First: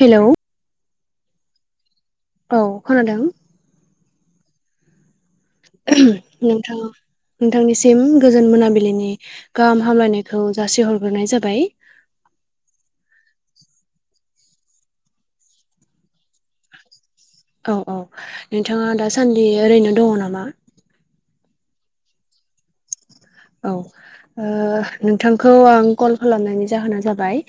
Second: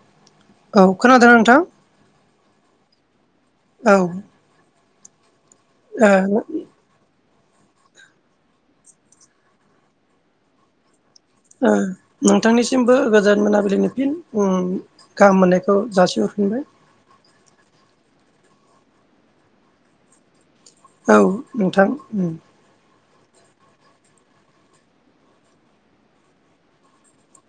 Hello औ खोनादों नोंथां औ खोनादों औ ओ नोंथां औ नोंथांनिसिम गोजोन मोनाबिलिनि गाहाम हामलायनायखौ जासिहरग्रोनाय जा उम नोंथांनिसिमबो गोजान मोनाबिलिनि फिन गाहाम मोननायखौ जासिमहरफिनबाय औ औ नोंथाङा दासान्दि ओरैनो दङ नामा औ नोंथां उम औ ओ नोंथांखौ आं कल खालामनायनि जाहोना जाबाय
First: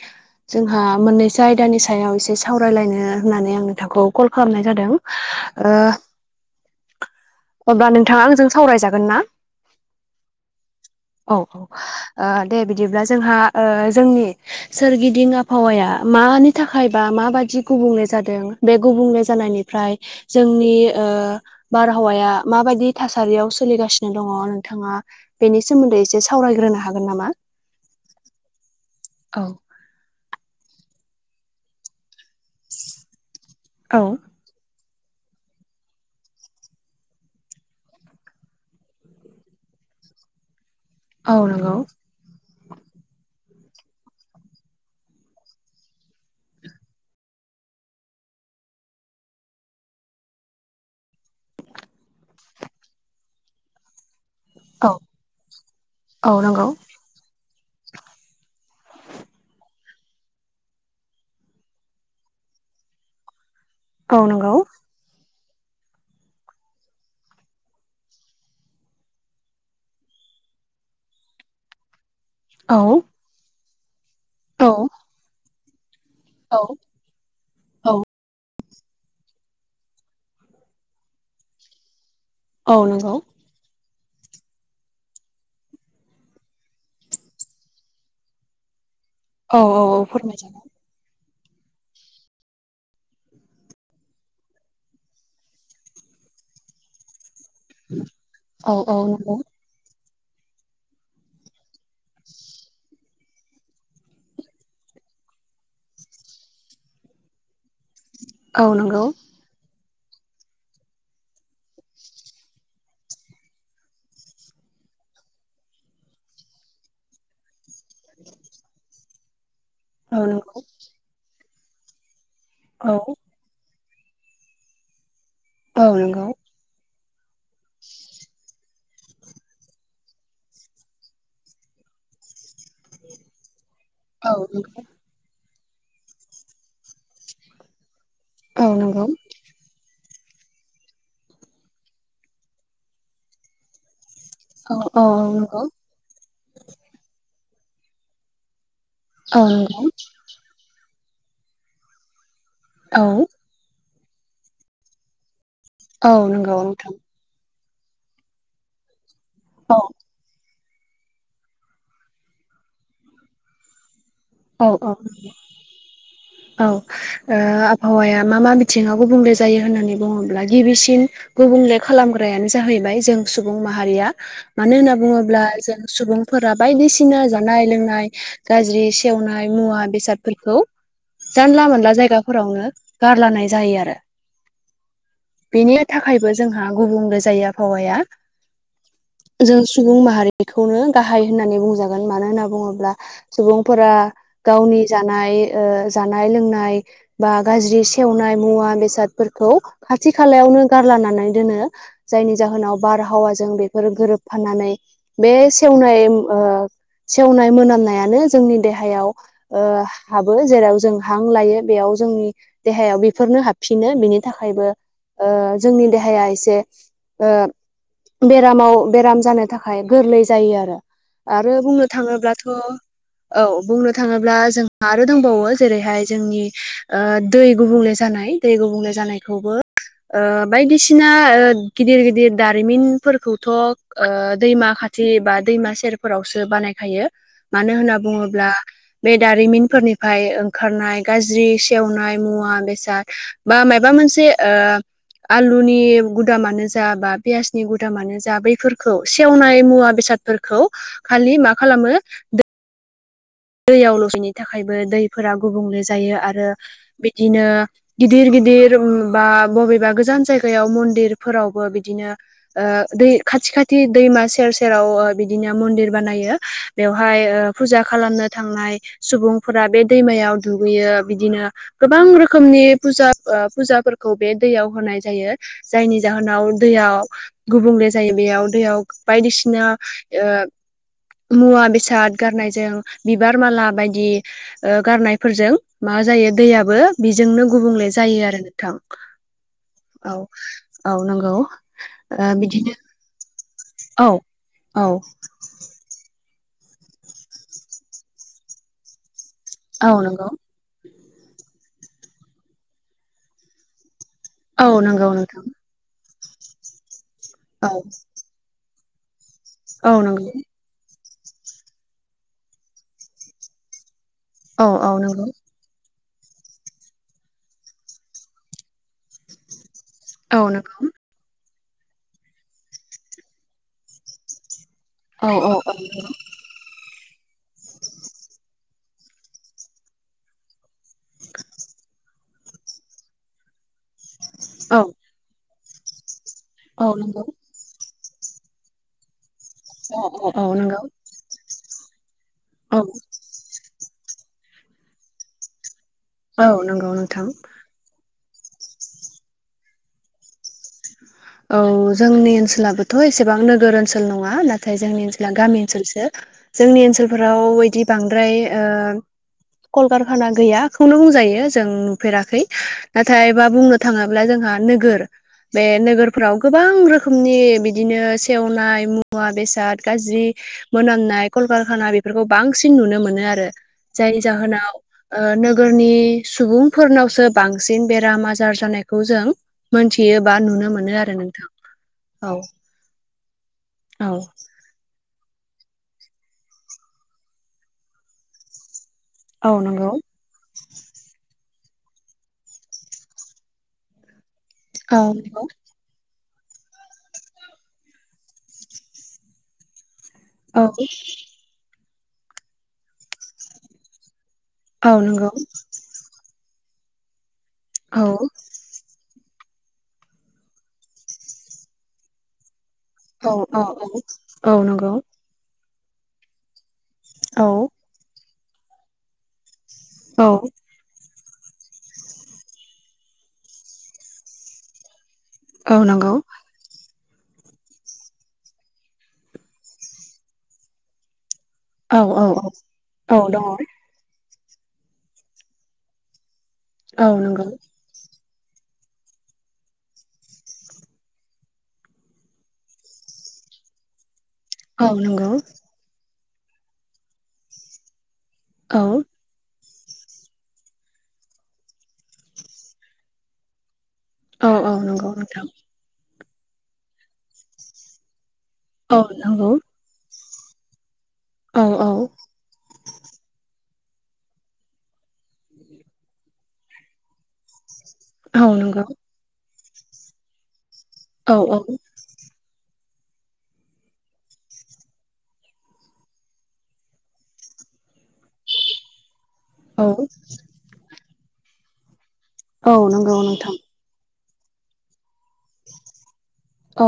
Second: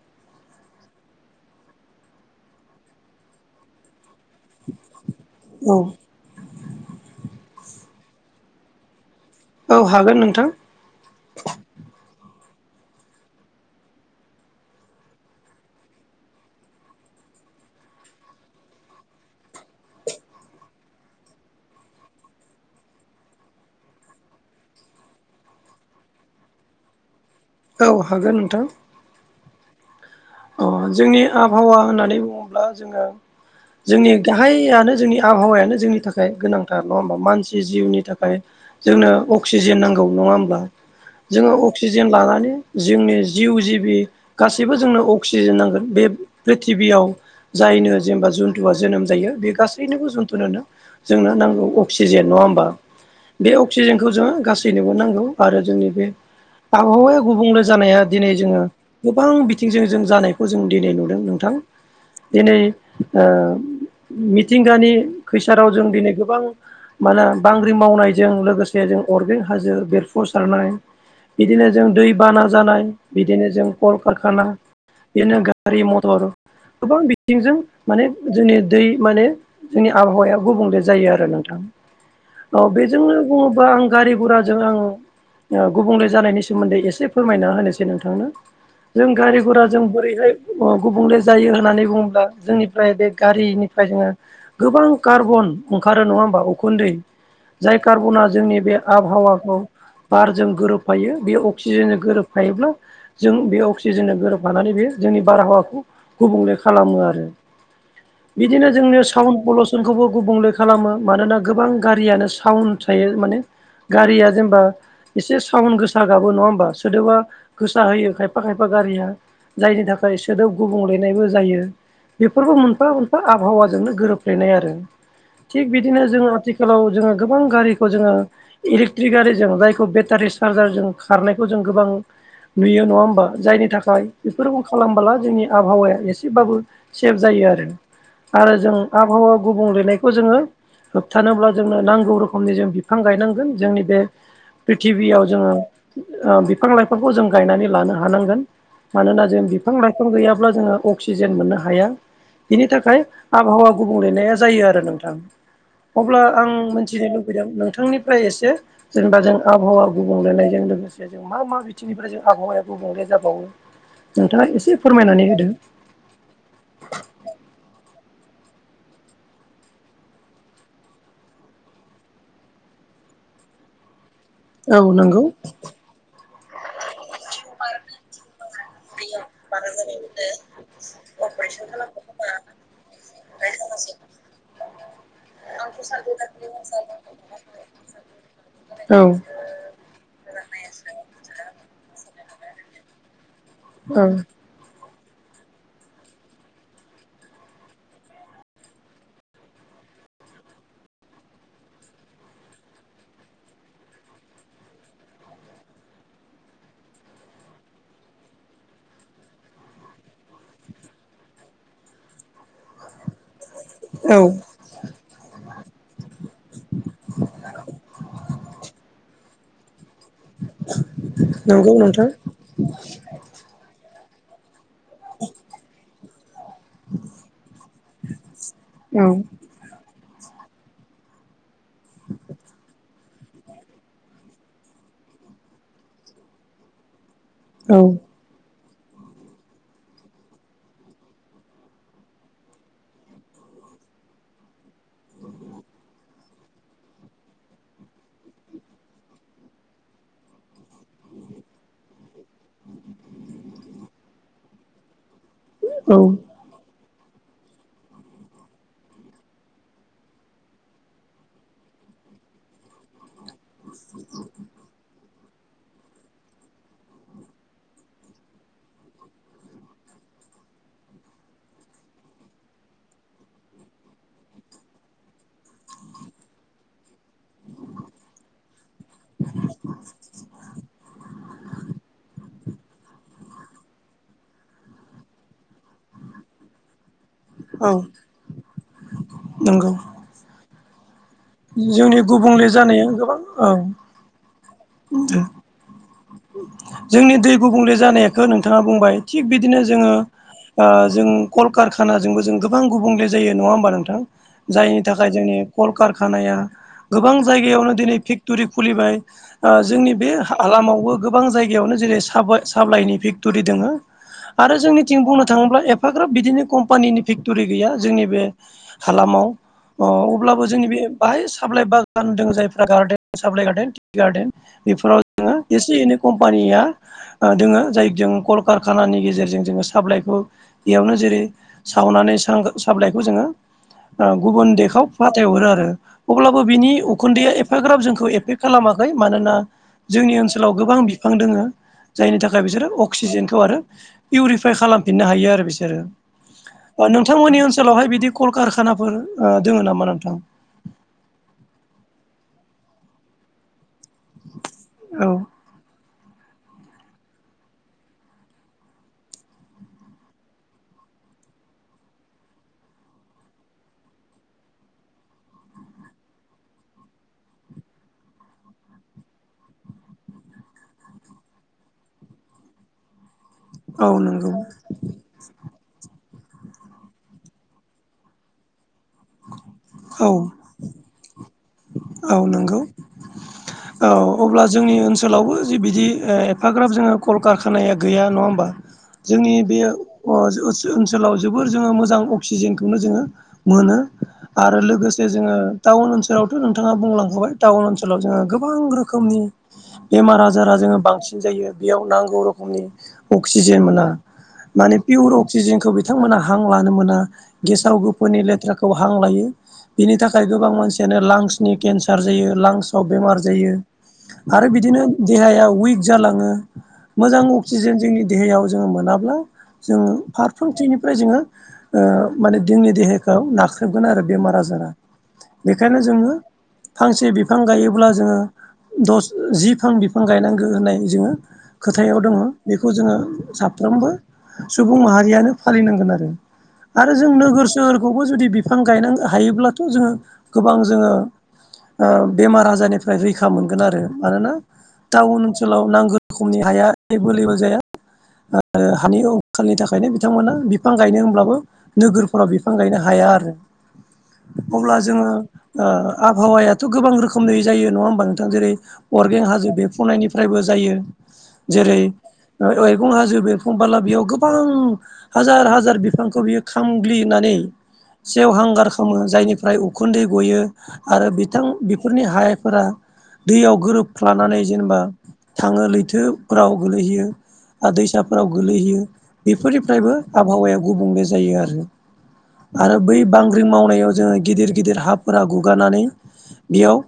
जोंहा मोननैसो आयदानि सायाव एसे सावरायलायनो होननानै आं नोंथांखौ कल खालामनाय जादों औ ओ अब्ला नोंथाङा आंजों सावरायजागोन ना औ हागोन नोंथां औ ओ दे बिदिब्ला जोंहा ओ जोंनि सोरगिदिं आबहावाया मानि थाखाय बा माबाददि गुबुंले जादों बे गुबुंले जानायनिफ्राय जोंनि ओ बारहावाया माबायदि थासारियाव सोलिगासिनो दङ नोंथाङा बेनि सोमोन्दै एसे सावरायग्रोनो हागोन नामा औ हागोन नोंथां। औ अ जोंनि आबहावा होननानै बुङोब्ला जोङो जोंनि औ गा हायानो जोंनि आबहावायानो जोंनि थाखाय गोनांथार नङा होमबा मानसि जिउनि थाखाय। जोंनो अक्सिजेन नांगौ नङा होमब्ला? जोङो नंगौ अक्सिजेन लानानै जोंनि जिउ जिबि गासैबो जोंनो अक्सिजेन नांगोन बे प्रिथिबियाव जायनो जेनेबा जुथुवआ जोनोम जायो बे गासैनोबो जुथुनो जोंनो नांगौ अक्सिजेन नङा होमबा बे अक्सिजेनखौ जोङो गासै नोबो औ नांगौ आरो जोंनि बे औ नंगौ आबहावाया गुबुंले जानाया दिनै जोङो गोबां बिथिंजों जों जानायखौ जों दिनै नुदों नोंथां दिनै औ नंगौ मिथिंगानि खैसाराव जों दिनै गोबां मा होनो बांग्रि मावनायजों लोगोसे जों अरगें हाजो बेरफु सारनाय बिदिनो जों दैबाना औ जानाय बिदिनो जों कलकारखाना औ नो गारि मटर औ गोबां बिथिंजों औ माने जोंनि दै माने जोंनि आबहावाया गुबुंले जायो आरो नोंथां। औ बेजोंनो बुङोबा आं गारि घराजों आं गुबुंले जानायनि सोमोन्दै एसे फोरमायना होनोसै नोंथांनो जों गारि औ गुरा औ जों बोरैहाय फोरमायजागोन गुबुंले जायो होननानै बुङोब्ला जोंनिफ्राय बे गारिनिफ्राय जोङो गोबां कार्बन ओंखारो नङा होमबा उखुन्दै जाय कार्बना जोंनि औ बे औ नंगौ आबहावाखौ बारजों गोरोबफायो बे अक्सिजेननो गोरोबफायोब्ला जों बे अक्सिजेननो गोरोबायो लानानै बे जोंनि बारहावाखौ गुबुंले खालामो आरो। औ बिदिनो नंगौ जोंनियाव साउन्ड पलुसनखौबो गुबुंले खालामो मानोना गोबां गारियानो साउन्ड थायो माने गारिया जेनेबा एसे साउन्ड गोसा गाबो नङा होमबा सोदोबा गोसा होयो खायफा खायफा गारिया जायनि थाखाय औ सोदोब नंगौ गुबुंलेनायबो जायो। बेफोरबो मोनफा औ मोनफा आबहावाजोंनो गोरोबफ्लेनाय आरो थिग औ बिदिनो जों नंगौ आथिखाल आथिखालाव जोङो गोबां गारिखौ जोङो इलेक्ट्रिक गारिजों जायखौ बेटारि चार्जारजों खारनायखौ जों गोबां नुयो नङा होमबा जायनि थाखाय औ बेफोरखौ नंगौ खालामबोला जोंनि आबहावाया एसेबाबो सेफ जायो आरो। आरो औ जों नंगौ आबहावा गुबुंलेनायखौ जोङो होबथानोब्ला जोंनो नांगौ रोखोमनि जों बिफां गायनांगोन जोंनि बे औ औ प्रिथिबियाव नंगौ जोङो बिफां लाइफांखौ जों गायनानै लानो हानांगोन। मानोना औ जों बिफां नंगौ लाइफां गैयाब्ला जोङो अक्सिजेन मोननो हाया बिनि थाखाय औ आबहावा गुबुंलेनाया जायो आरो नोंथां औ अब्ला आं नंगौ नोंथां मिथिनो लुबैदों नोंथांनि फ्राय एसे जेनेबा जों औ आबहावा गुबुंलेनायजों लोगोसे जे जों मा मा बिथिंनिफ्राय जों आबहावायाबो गुबुंलेया जाबावो। नोंथाङा औ एसे औ फोरमायनानै होदो औ आबहावाया मा मा बिथिङाव गुबुंले जायो होननानै बुङोब्ला गिबिसिन गुबुंले खालामग्रायानो जाहैबाय जों सुबुं माहारिया मानो औ होनना नंगौ बुङोब्ला जों सुबुंफोरा बायदिसिना जानाय लोंनाय गाज्रि सेवनाय मुवा बेसादफोरखौ जानला मोनला जायगाफोरावनो गारलनाय जायो आरो। [inaudible] बेनि थाखायबो जोंहा गुबुंले जायो आबहावाया। औ जों सुबुं माहारिखौनो गाहाय होननानै बुंजागोन मानो होनना बुङोब्ला सुबुं फोर गावनि जानाय जानाय लोंनाय बा गाज्रि सेवनाय मुवा बेसादफोरखौ खाथि खालायावनो गारलानानै दोनो जायनि जाहोनाव बारहावाजों बेफोरो गोरोबफाननानै बे सेवनाय सेवनाय मोनामनायानो जोंनि देहायाव हाबो जेराव जों हां लायो बेयाव जोंनि देहायाव बेफोरनो हाब फिनो औ औ बिनि थाखायबो जोंनि देहाया एसे बेरामाव बेराम जानो थाखाय आखाय गोरलै जायो आरो आरो नंगौ बुंनो नोंथां थांङोब्लाथ' औ बुंनो थांङोब्ला जों आरो दंबावो जेरैहाय जोंनि दै गुबुंले जानाय दै गुबुंले औ जानायखौबो [inaudible] बायदिसिना गिदिर गिदिर दारिमिनफोरखौथ' दैमा खाथि फुथि बा दैमा सेरफोरावसो बानायखायो मानो औ होनना बुंङोब्ला बे दारिमिनफोरनिफ्राय ओंखारनाय गाज्रि सेवनाय मुवा बेसाद बा माबा मोनसे आलुनि गुदामानो जा बा पियासनि गुदामानो जा बैफोरखौ सेवनाय मुवा बेसाद खालि मा खालामो दैयाव लसेनि थाखायबो दैफोरा गुबुंले औ जायो आरो बिदिनो गिदिर गिदिर बा बबेबा गोजान जायगायाव मन्दिरफोरावबो बिदिनो दै खाथि खाथि दैमा सेर सेर सेराव बिदिनो मन्दिर बानायायो बेवहाय फुजा खालामनो थांनाय सुबुंफोरा बे दैमायाव दुगैयो बिदिनो गोबां रोखोमनि फुजा फुजाफोरखौ बे दैयाव होनाय जायो। जायनि जाहोनाव दैयाव गुबुंले जायो बेयाव दैयाव बायदिसिना बिदिनो मुवा बेसाद गारनायजों बिबार माला बायदि गारनायफोरजों मा जायो दैयाबो बेजोंनो औ गुबुंले जायो आरो नोंथां नंगौ औ औ नंगौ जोंनि ओ गुबुंले बिदिनो जानाया गोबां औ औ औ जोंनि दै गुबुंले जानायखौ नोंथांङा बुंबाय थिग बिदिनो औ जोंङो। नंगौ जों कलकारखानाजोंबो जों गोबां गुबुंले जायो नंङा होमबा नोंथां। औ जायनि थाखाय नंगौ जोंनि नोंथां कलकारखानाया गोबां औ जायगायावनो दिनै फेक्टरि खुलिबाय। जोंनि औ बे नंगौ हालामावबो गोबां जायगायावनो जेरै स सााबलाइनि फेक्ट'रि दंङो। आरो औ औ जोंनिथिं बुंनो नंगौ थाङोब्ला ए एफाग्राब बिदिनो कम्पानिनि फेक्टरि गैया जोंनि बे हालामाव अ औ अब्लाबो जोंनि बे नंगौ बाहाय सालाइ बागान द जायफ्रा गार्डेन साइ गार्देन टि गार्डेन बेफोराव औ जोङो औ। एसे एनै कम्पानिया दोंङो जायजों कलकारखानानि गेजेरजों जोंङो साप्लाइखौ बेयावनो जेरै सावनानै साबलाइखौ जोंङो गुबुन देखाव फ फाथायहरो आरो अब्लाबो बिनि औ नंगौ उखुन्दैआ एफाग्राब जोंखौ एफेक्ट खालामाखै मानोना अ जोंनि अ ओनसोलाव गोबां बिफां दोङो जायनि थाखाय बिसोर औ अक्सिजेन खालाम हायो बिसोर औ नंगौ नोंथां ओनसोलावहाय बिदि कलकारखानाफोर दंङो नामा नोंथां औ जोंनि ओनसोलाबोथ' एसेबां नोगोर ओ ओनसल नंङा नाथाय जोंनि औ ओनसोला गामि ओनसोलसो जोंनि ओनसोलफोराव बांद्राय कलकारखाना गैयाखौनो बुंजायो जों नुफेराखै नाथाय बा बुंनो। थांङोब्ला जोंहा नोगोर बे नोगोर फोराव गोबां रोखोमनि बिदिनो सेवनाय मुवा बेसाद गाज्रि मोनामनाय कलकारखाना बेफोरखौ बांसिन नुनो मोनो आरो औ जायनि नंगौ जाहोनाव। ओ नोगोरनि सुबुंफोरनावसो बांसिन बेराम आजार जानाय खौ जों औ मोनथियो बा नुनो मोनो आरो नोंथां। औ नंगौ औ अब्ला जोंनि ओनसोल ओनसोलावबो जि बिदि एफाग्राब जोङो कलकारखानाया गैया नङा होमबा। जोंनि औ बे नंगौ ओनसोलाव जोबोर जोङो मोजां अक्सिजेनखौनो जोङो मोनो आरो औ लोगोसे जोङो। नंगौ टाउन ओनसोलावथ' नोंथाङा बुंलांखाय टाउन ओनसोलाव जोङो गोबां रोखोमनि बेमार आजार बाजारा औ जोङो बांसिन जायो बेयाव नांगौ रोखोमनि अक्सिजेन मोना। माने औ पियर नंगौ अक्सिजेनखौ बिथांमोना हां लानो मोना गेसाव औ गोफोनि लेथ्राखौ। खौ हां लायो बिनि थाखाय गोबां मानसियानो लांसनि केन्सार जायो लांस औ बेमार जायो औ आरो औ बिदिनो नंगौ देहाया उइक जालाङो मोजां औ अक्सिजेन जोंनि देहायाव जोङो मोनाब्ला जोङो औ फारफ्रोमथिनिफ्राय जोङो। माने जोंनि देहाखौ नाख्रेबगोन आरो बेमार आजारा औ बेखायनो नंगौ जोङो। फांसे बिफां गायोब्ला जोङो दस जि फां बिफां गायनांगौ होननाय जोङो। खोथायाव औ दङ औ औ बेखौ जोङो औ दङ साफ्रोमबो सुबुं माहारियानो फालिनांगोन आरो आरो औ जों नंगौ नोगोर सोहोर खौबो जुदि बिफां गायन हायोब्लाथ' जोङो गोबां जोङो। बेमार आजारनिफ्राय रैखा मोनगोन आरो मानोना औ टाउन नंगौ ओनसोलाव नांगौ रोखनि हाया एभलेबोल जाया आरो औ हानि आथिखालनि थाखायनो बिथांमोना बिफां गायनो होनब्लाबो नोगोरफोराव बिफां गायनो हाया आरो औ औ अब्ला जोङो नंगौ नोंथां आबहावायाथ' गोबां रखोमनि जायो नङा होमबा नोंथां जेरै औ अरगें हाजो नंगौ बेफोर सुफुंनायनिफ्रायबो जायो औ जेरै औ मैगं हाजो बेरखंबाला बेयाव गोबां हाजार हाजार बिफांखौ बियो खामग्लिनानै औ सेवहांगार नंगौ खालामो जायनिफ्राय उखुन्दै गयो आरो औ बिथां औ बेफोरनि हाय फोर दैयाव गोरोबफ्लानानै जेनेबा थाङो लैथोफोराव गोलैहैयो। आरो दैसाफोराव गोलैहैयो औ बेफोरनिफ्रायबो आबहावाया गुबुंले जायो आरो। औ आरो बै नंगौ बांग्रि नोंथां मावनायाव जोङो गिदिर गिदिर हाफोरा गुगानानै। बेयाव औ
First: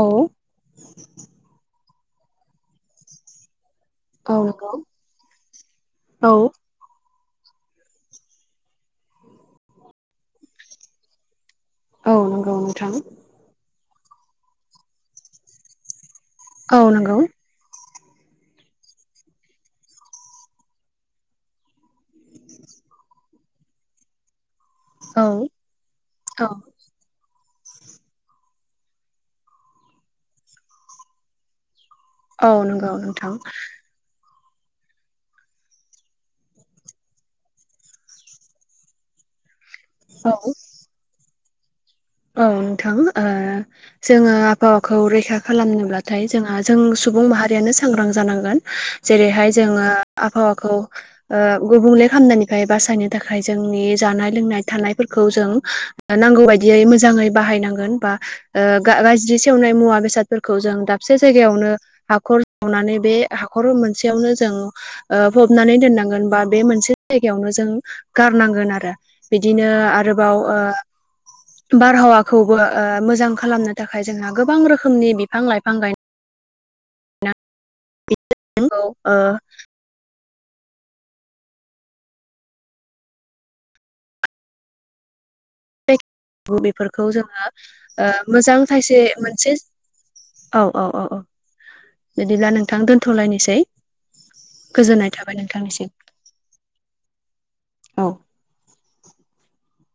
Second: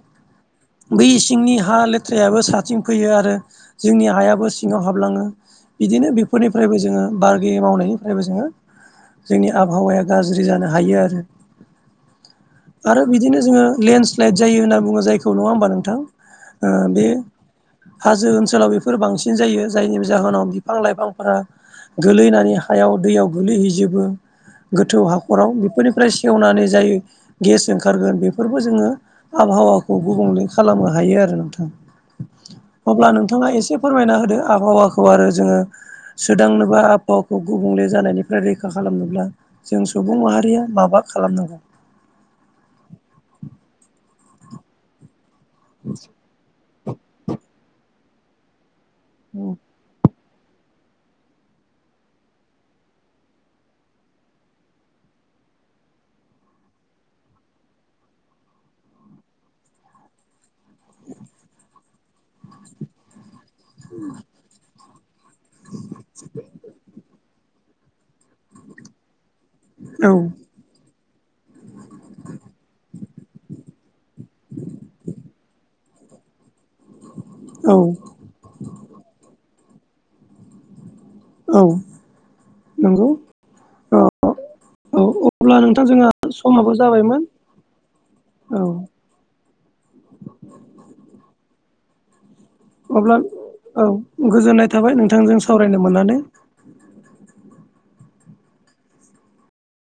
बै इसिंनि हा लेथ्रायाबो सथिं फैयो आरो। जोंनि औ हायाबो नंगौ सिङाव हाबलाङो बिदिनो औ बेफोरनिफ्रायबो जोङो। बारे मावनायनिफ्रायबो जोङो जोंनि आबहावाया गाज्रि जानो हायो आरो। औ नंगौ नोंथां। आरो बिदिनो जोङो लेन्डस्लाइद जायो होनना बुङो जायखौ नङा होमबा नोंथां औ बे नंगौ हाजो ओनसोलाव बेफोर बांसिन जायो जायनि जाहोनाव बिफां लाइफांफोरा गोलैनानै हायाव दैयाव गोलैहैजोबो गोथौ औ हाखराव बेफोरनिफ्राय औ सेवनानै जायो गेसजों ओंखारगोन बेफोरबो जोङो आबहावाखौ गुबुंले खालामनो हायो आरो नोंथां। औ नंगौ अब्ला नोंथां नोंथाङा एसे फोरमायना होदो आबहावाखौ आरो जोङो सोदांनोबा आबहावाखौ गुबुंले जानायनिफ्राय रैखा खालामनोब्ला जों सुबुं औ माहारिया माबा खालामनांगौ औ नोंथां जोङो आबहावाखौ रैखा खालामनोब्लाथाय। जोंहा जों सुबुं माहारियानो सांग्रां जानांगोन जेरैहाय जोङो आबहावाखौ गुबुंले खामनायनिफ्राय बासायनो थाखाय जोंनि जानाय लोंनाय थानायफोरखौ जों। नांगौ बायदियै मोजाङै बाहायनांगोन बा गाज्रि सेवनाय मुवा बेसादफोरखौ जों दाबसे जायगायावनो हाखर सावनानै बे हाखर मोनसेयावनो जों फबनानै दोननांगोन बा बे मोनसे जायगायावनो जों। गारनांगोन आरो बिदिनो औ आरोबाव बारहावाखौबो मोजां खालामनो थाखाय जोंहा गोबां रोखोमनि बिफां लाइफां गायनो [inaudible] औ औ ओ औ नंगौ औ-औ अब्ला नोंथां जोंहा समाबो बेफोरखौ जाबायमोन जोङो मोजां औ थाइसे मोनसे औ-औ-औ-औ बिदिब्ला नों थां अब्ला दोन्थ'लायनोसै औ गोजोननाय नोंथांजों थाबाय सावरायनो नोंथांनिसिम मोननानै औ